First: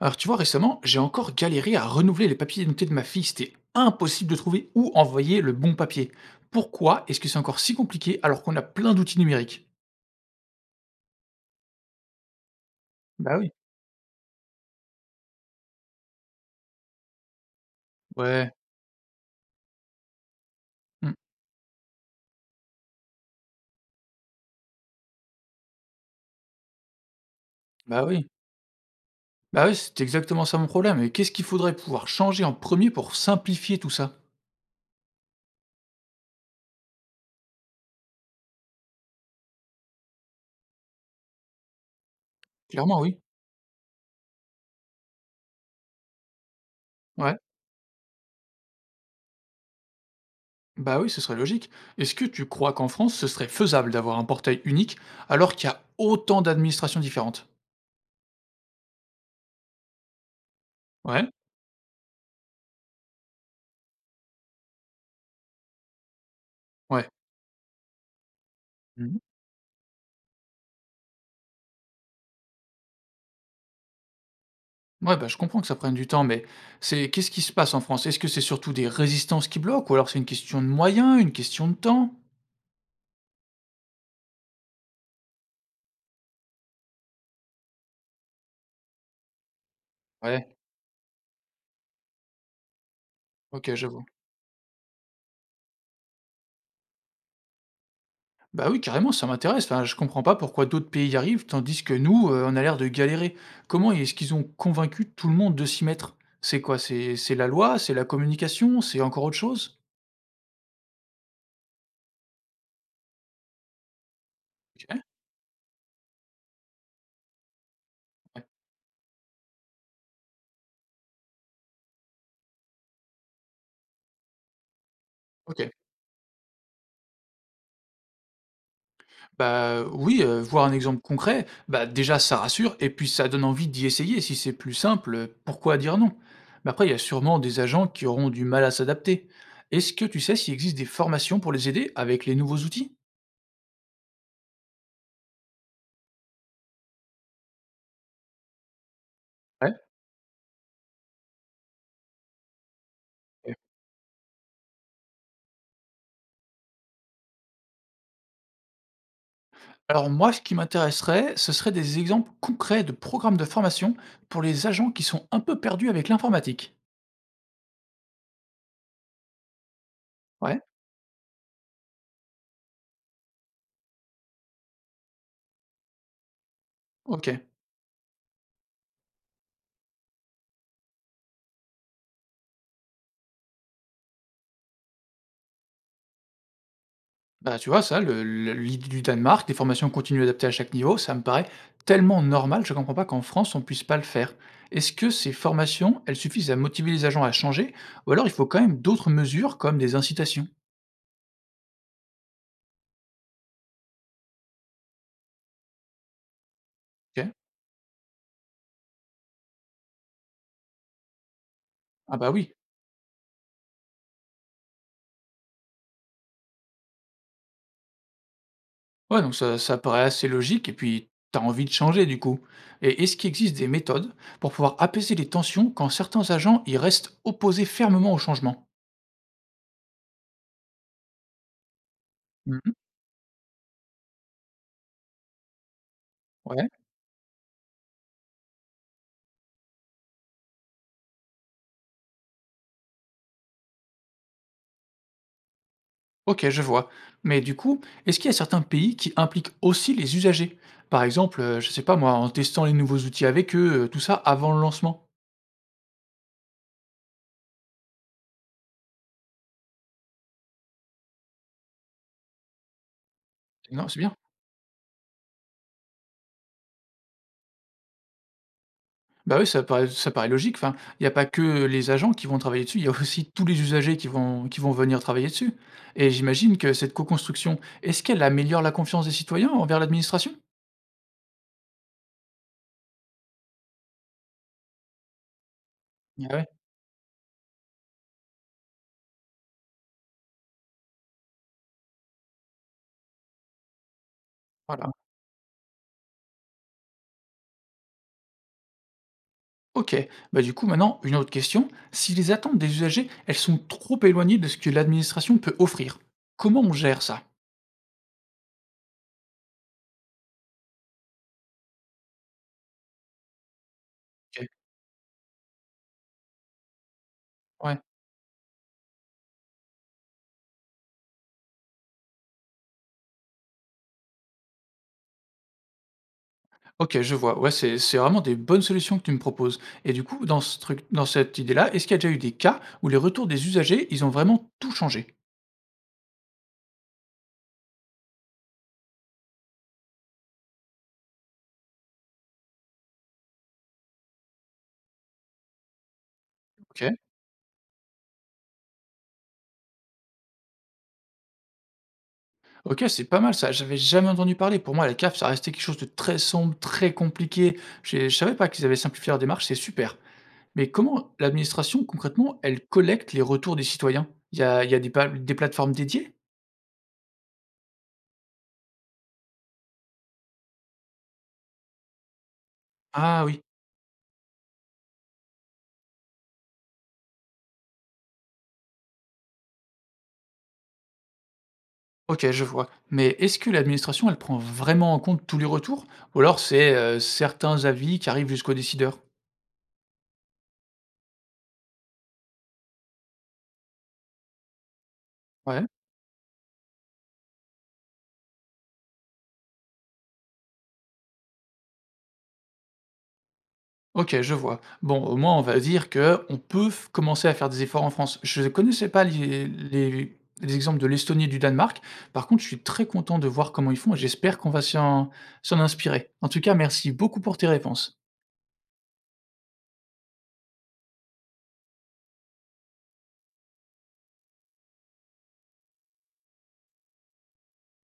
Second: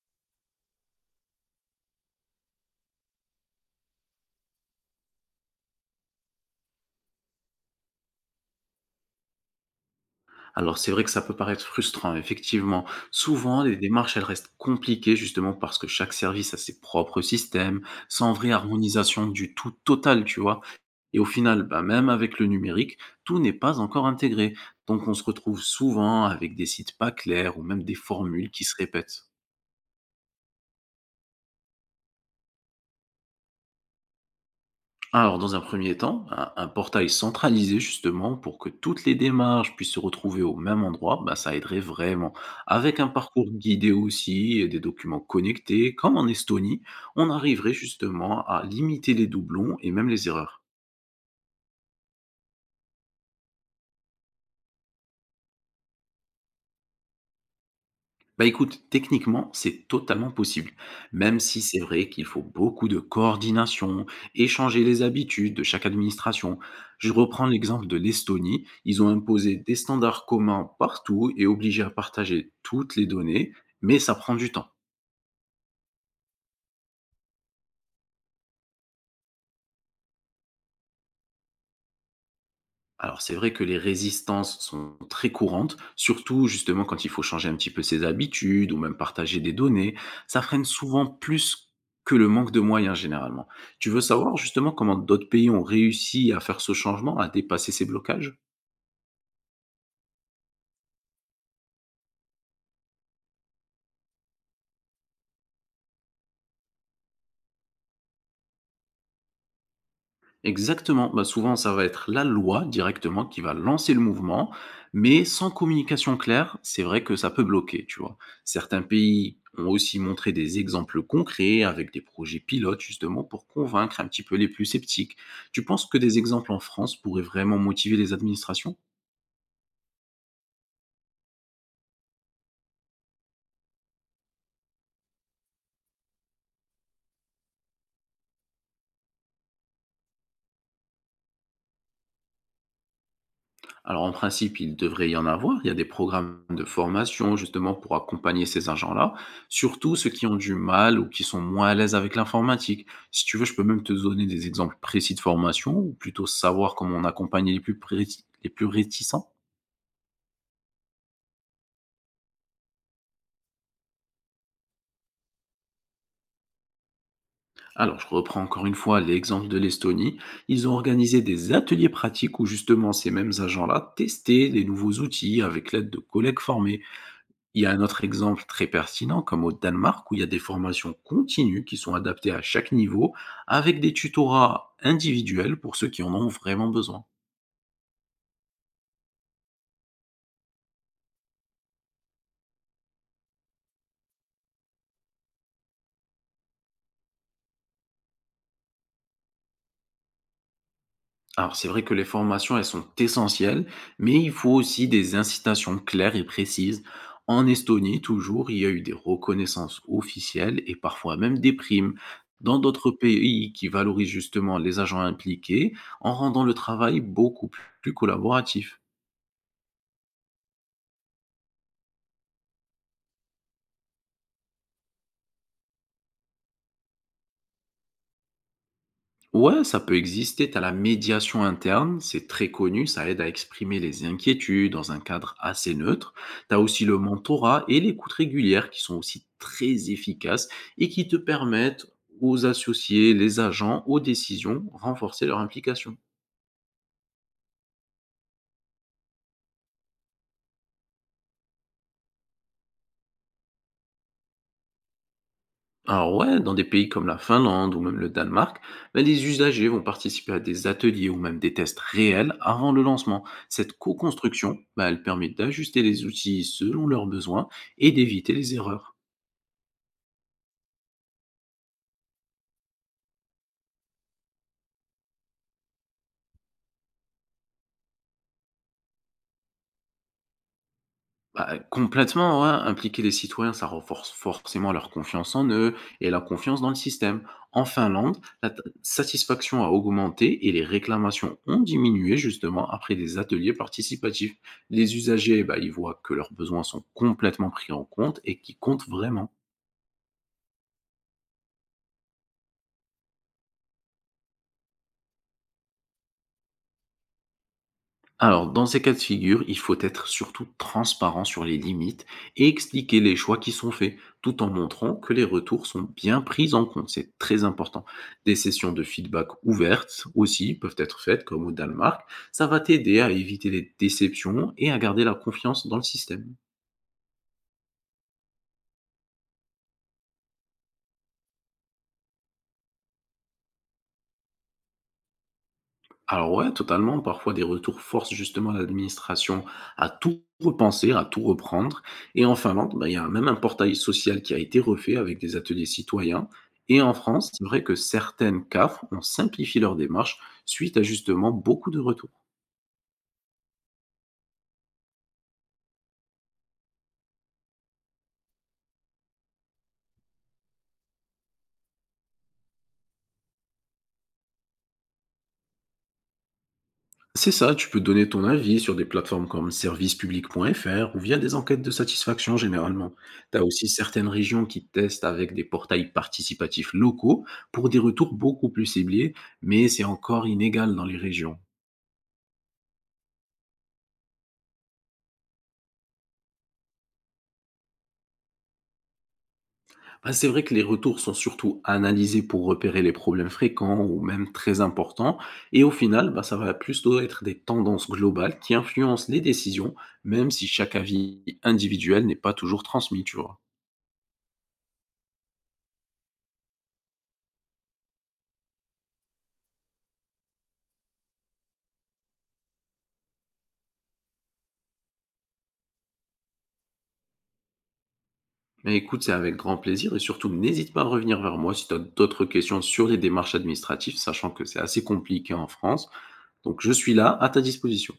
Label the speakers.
Speaker 1: Alors tu vois, récemment, j'ai encore galéré à renouveler les papiers d'identité de ma fille. C'était impossible de trouver où envoyer le bon papier. Pourquoi est-ce que c'est encore si compliqué alors qu'on a plein d'outils numériques?
Speaker 2: Alors c'est vrai que ça peut paraître frustrant, effectivement.
Speaker 1: Bah oui.
Speaker 2: Souvent, les démarches, elles restent compliquées justement parce que chaque service a ses propres systèmes, sans
Speaker 1: Ouais.
Speaker 2: vraie harmonisation du tout total, tu vois.
Speaker 1: Hmm.
Speaker 2: Et au final, bah, même avec le numérique, tout n'est pas encore intégré. Donc on se retrouve souvent avec des sites pas clairs ou même des
Speaker 1: Bah oui.
Speaker 2: formules qui se répètent.
Speaker 1: Bah oui, c'est exactement ça mon problème. Et qu'est-ce qu'il faudrait pouvoir changer en premier pour simplifier tout ça?
Speaker 2: Alors, dans un premier temps, un portail centralisé justement pour que toutes les démarches puissent se retrouver au même endroit, bah, ça aiderait vraiment. Avec
Speaker 1: Clairement,
Speaker 2: un
Speaker 1: oui.
Speaker 2: parcours guidé aussi et des documents connectés, comme en Estonie, on
Speaker 1: Ouais.
Speaker 2: arriverait justement à limiter les doublons et même les erreurs.
Speaker 1: Bah oui, ce serait logique. Est-ce que tu crois qu'en France, ce serait faisable d'avoir un portail unique alors qu'il y a autant d'administrations différentes?
Speaker 2: Bah, écoute, techniquement, c'est totalement possible,
Speaker 1: Ouais.
Speaker 2: même si c'est vrai qu'il faut beaucoup de coordination, échanger les habitudes de chaque administration.
Speaker 1: Ouais.
Speaker 2: Je reprends l'exemple de l'Estonie, ils ont imposé des standards communs partout et obligé à partager toutes les données, mais ça prend du temps.
Speaker 1: Ouais, bah, je comprends que ça prenne du temps, mais c'est qu'est-ce qui se passe en France? Est-ce que c'est surtout des résistances qui bloquent ou alors c'est une question de moyens, une question de temps?
Speaker 2: Alors c'est vrai que les résistances sont très courantes, surtout justement quand il faut changer un petit peu ses habitudes ou même partager des données. Ça
Speaker 1: Ouais,
Speaker 2: freine souvent plus que le manque de moyens généralement.
Speaker 1: OK, je
Speaker 2: Tu veux
Speaker 1: vois.
Speaker 2: savoir justement comment d'autres pays ont réussi à faire ce changement, à dépasser ces blocages?
Speaker 1: Bah, oui, carrément, ça m'intéresse. Enfin, je comprends pas pourquoi d'autres pays y arrivent tandis que nous, on a l'air de galérer. Comment est-ce qu'ils ont convaincu tout le monde de s'y mettre? C'est quoi? C'est la loi? C'est la communication? C'est encore autre chose?
Speaker 2: Exactement. Bah, souvent, ça va être la loi directement qui va lancer le mouvement,
Speaker 1: OK,
Speaker 2: mais sans communication claire, c'est vrai que ça peut bloquer, tu vois.
Speaker 1: ouais,
Speaker 2: Certains pays ont aussi montré des exemples concrets avec des projets pilotes justement pour convaincre un petit peu les plus sceptiques. Tu
Speaker 1: OK.
Speaker 2: penses que des exemples en France pourraient vraiment motiver les administrations?
Speaker 1: Bah, oui, voir un exemple concret, bah, déjà ça rassure et puis ça donne envie d'y essayer. Si c'est plus simple, pourquoi dire non? Mais après, il y a sûrement des agents qui auront du mal à s'adapter. Est-ce que tu sais s'il existe des formations pour les aider avec les nouveaux outils?
Speaker 2: Alors en principe, il devrait y en avoir. Il y a des programmes de formation justement pour accompagner ces agents-là,
Speaker 1: Ouais,
Speaker 2: surtout ceux qui ont du mal ou qui sont moins à l'aise avec l'informatique. Si tu veux, je
Speaker 1: OK.
Speaker 2: peux même te donner des exemples précis de formation ou plutôt savoir comment on accompagne les plus, les plus réticents.
Speaker 1: Alors moi, ce qui m'intéresserait, ce serait des exemples concrets de programmes de formation pour les agents qui sont un peu perdus avec l'informatique.
Speaker 2: Alors, je reprends encore une fois l'exemple de l'Estonie.
Speaker 1: Ouais.
Speaker 2: Ils ont organisé des ateliers pratiques où justement ces mêmes agents-là testaient les nouveaux outils avec l'aide de collègues formés.
Speaker 1: OK.
Speaker 2: Il y a un autre exemple très pertinent, comme au Danemark, où il y a des formations continues qui sont adaptées à chaque niveau, avec des tutorats individuels pour ceux qui en ont vraiment besoin.
Speaker 1: Bah, tu vois, ça, le l'idée du Danemark, des formations continues adaptées à chaque niveau, ça me paraît tellement normal, je ne comprends pas qu'en France, on puisse pas le faire. Est-ce que ces formations, elles suffisent à motiver les agents à changer ou alors il faut quand même d'autres mesures comme des incitations?
Speaker 2: Alors c'est vrai que les formations, elles sont essentielles, mais il faut aussi des incitations claires et précises.
Speaker 1: OK.
Speaker 2: En Estonie, toujours, il y a eu des reconnaissances officielles et parfois même des primes.
Speaker 1: Ah bah oui.
Speaker 2: Dans d'autres pays qui valorisent justement les agents impliqués, en rendant le travail beaucoup plus collaboratif.
Speaker 1: Ouais, donc ça paraît assez logique et puis t'as envie de changer du coup. Et est-ce qu'il existe des méthodes pour pouvoir apaiser les tensions quand certains agents, ils restent opposés fermement au changement?
Speaker 2: Ouais, ça peut exister. Tu as la médiation interne, c'est très
Speaker 1: Mmh.
Speaker 2: connu, ça aide à exprimer les inquiétudes dans un cadre assez neutre. Tu as
Speaker 1: Ouais.
Speaker 2: aussi le mentorat et l'écoute régulière qui sont aussi très efficaces et qui te permettent aux associés, les agents, aux décisions, renforcer leur implication.
Speaker 1: Ok, je vois. Mais du coup, est-ce qu'il y a certains pays qui impliquent aussi les usagers? Par exemple, je sais pas moi, en testant les nouveaux outils avec eux, tout ça avant le lancement.
Speaker 2: Alors ouais, dans des pays comme la Finlande ou même le Danemark, ben, les usagers vont participer à des ateliers ou même des tests réels avant le lancement. Cette
Speaker 1: Non, c'est bien.
Speaker 2: co-construction, ben, elle permet d'ajuster les outils selon leurs besoins et d'éviter les erreurs.
Speaker 1: Bah oui, ça paraît logique. Enfin, il n'y a pas que les agents qui vont travailler dessus, il y a aussi tous les usagers qui vont venir travailler dessus. Et j'imagine que cette co-construction, est-ce qu'elle améliore la confiance des citoyens envers l'administration?
Speaker 2: Bah, complètement, ouais. Impliquer les citoyens, ça renforce forcément leur confiance en eux et la
Speaker 1: Ah ouais,
Speaker 2: confiance dans le système. En Finlande, satisfaction a augmenté et les réclamations ont diminué justement après des ateliers participatifs.
Speaker 1: voilà.
Speaker 2: Les usagers, bah, ils voient que leurs besoins sont complètement pris en compte et qui comptent vraiment.
Speaker 1: Ok. Bah du coup, maintenant, une autre question. Si les attentes des usagers, elles sont trop éloignées de ce que l'administration peut offrir, comment on gère ça?
Speaker 2: Alors, dans ces cas de figure, il faut être surtout transparent sur les limites et expliquer les choix qui sont faits, tout en
Speaker 1: OK.
Speaker 2: montrant que les retours sont bien pris en compte. C'est très
Speaker 1: Ouais.
Speaker 2: important. Des sessions de feedback ouvertes aussi peuvent être faites, comme au Danemark. Ça va t'aider à éviter les déceptions et à garder la confiance dans le système.
Speaker 1: OK, je vois. Ouais, c'est vraiment des bonnes solutions que tu me proposes et du coup, dans ce truc dans cette idée-là, est-ce qu'il y a déjà eu des cas où les retours des usagers, ils ont vraiment tout changé?
Speaker 2: Alors ouais, totalement. Parfois, des retours forcent justement l'administration à tout repenser, à tout reprendre. Et en Finlande, bah, il y a même un portail social qui a été refait avec des ateliers citoyens. Et en
Speaker 1: OK.
Speaker 2: France, c'est vrai que certaines CAF ont simplifié leur démarche suite à justement beaucoup de retours.
Speaker 1: OK, c'est pas mal ça, j'avais jamais entendu parler. Pour moi, la CAF, ça restait quelque chose de très sombre, très compliqué. J'ai je savais pas qu'ils avaient simplifié leur démarche, c'est super. Mais comment l'administration, concrètement, elle collecte les retours des citoyens? Il y a des plateformes dédiées?
Speaker 2: C'est ça, tu peux donner ton avis sur des plateformes comme servicepublic.fr ou via des enquêtes de satisfaction généralement.
Speaker 1: Ah
Speaker 2: Tu
Speaker 1: oui.
Speaker 2: as aussi certaines régions qui testent avec des portails participatifs locaux pour des retours beaucoup plus ciblés, mais c'est encore inégal dans les régions.
Speaker 1: OK, je vois. Mais est-ce que l'administration, elle prend vraiment en compte tous les retours? Ou alors c'est, certains avis qui arrivent jusqu'aux décideurs?
Speaker 2: Bah, c'est vrai que les retours sont surtout analysés pour repérer les problèmes fréquents ou même très importants, et
Speaker 1: Ouais.
Speaker 2: au final, bah, ça va plutôt être des tendances globales qui influencent les décisions, même si chaque avis individuel n'est pas toujours transmis, tu vois.
Speaker 1: OK, je vois. Bon, au moins, on va dire que on peut f commencer à faire des efforts en France. Je ne connaissais pas les exemples de l'Estonie et du Danemark. Par contre, je suis très content de voir comment ils font et j'espère qu'on va s'en inspirer. En tout cas, merci beaucoup pour tes réponses.
Speaker 2: Bah, écoute, c'est avec grand plaisir et surtout n'hésite pas à revenir vers moi si tu as d'autres questions sur les démarches administratives, sachant que c'est assez compliqué en France. Donc je suis là à ta disposition.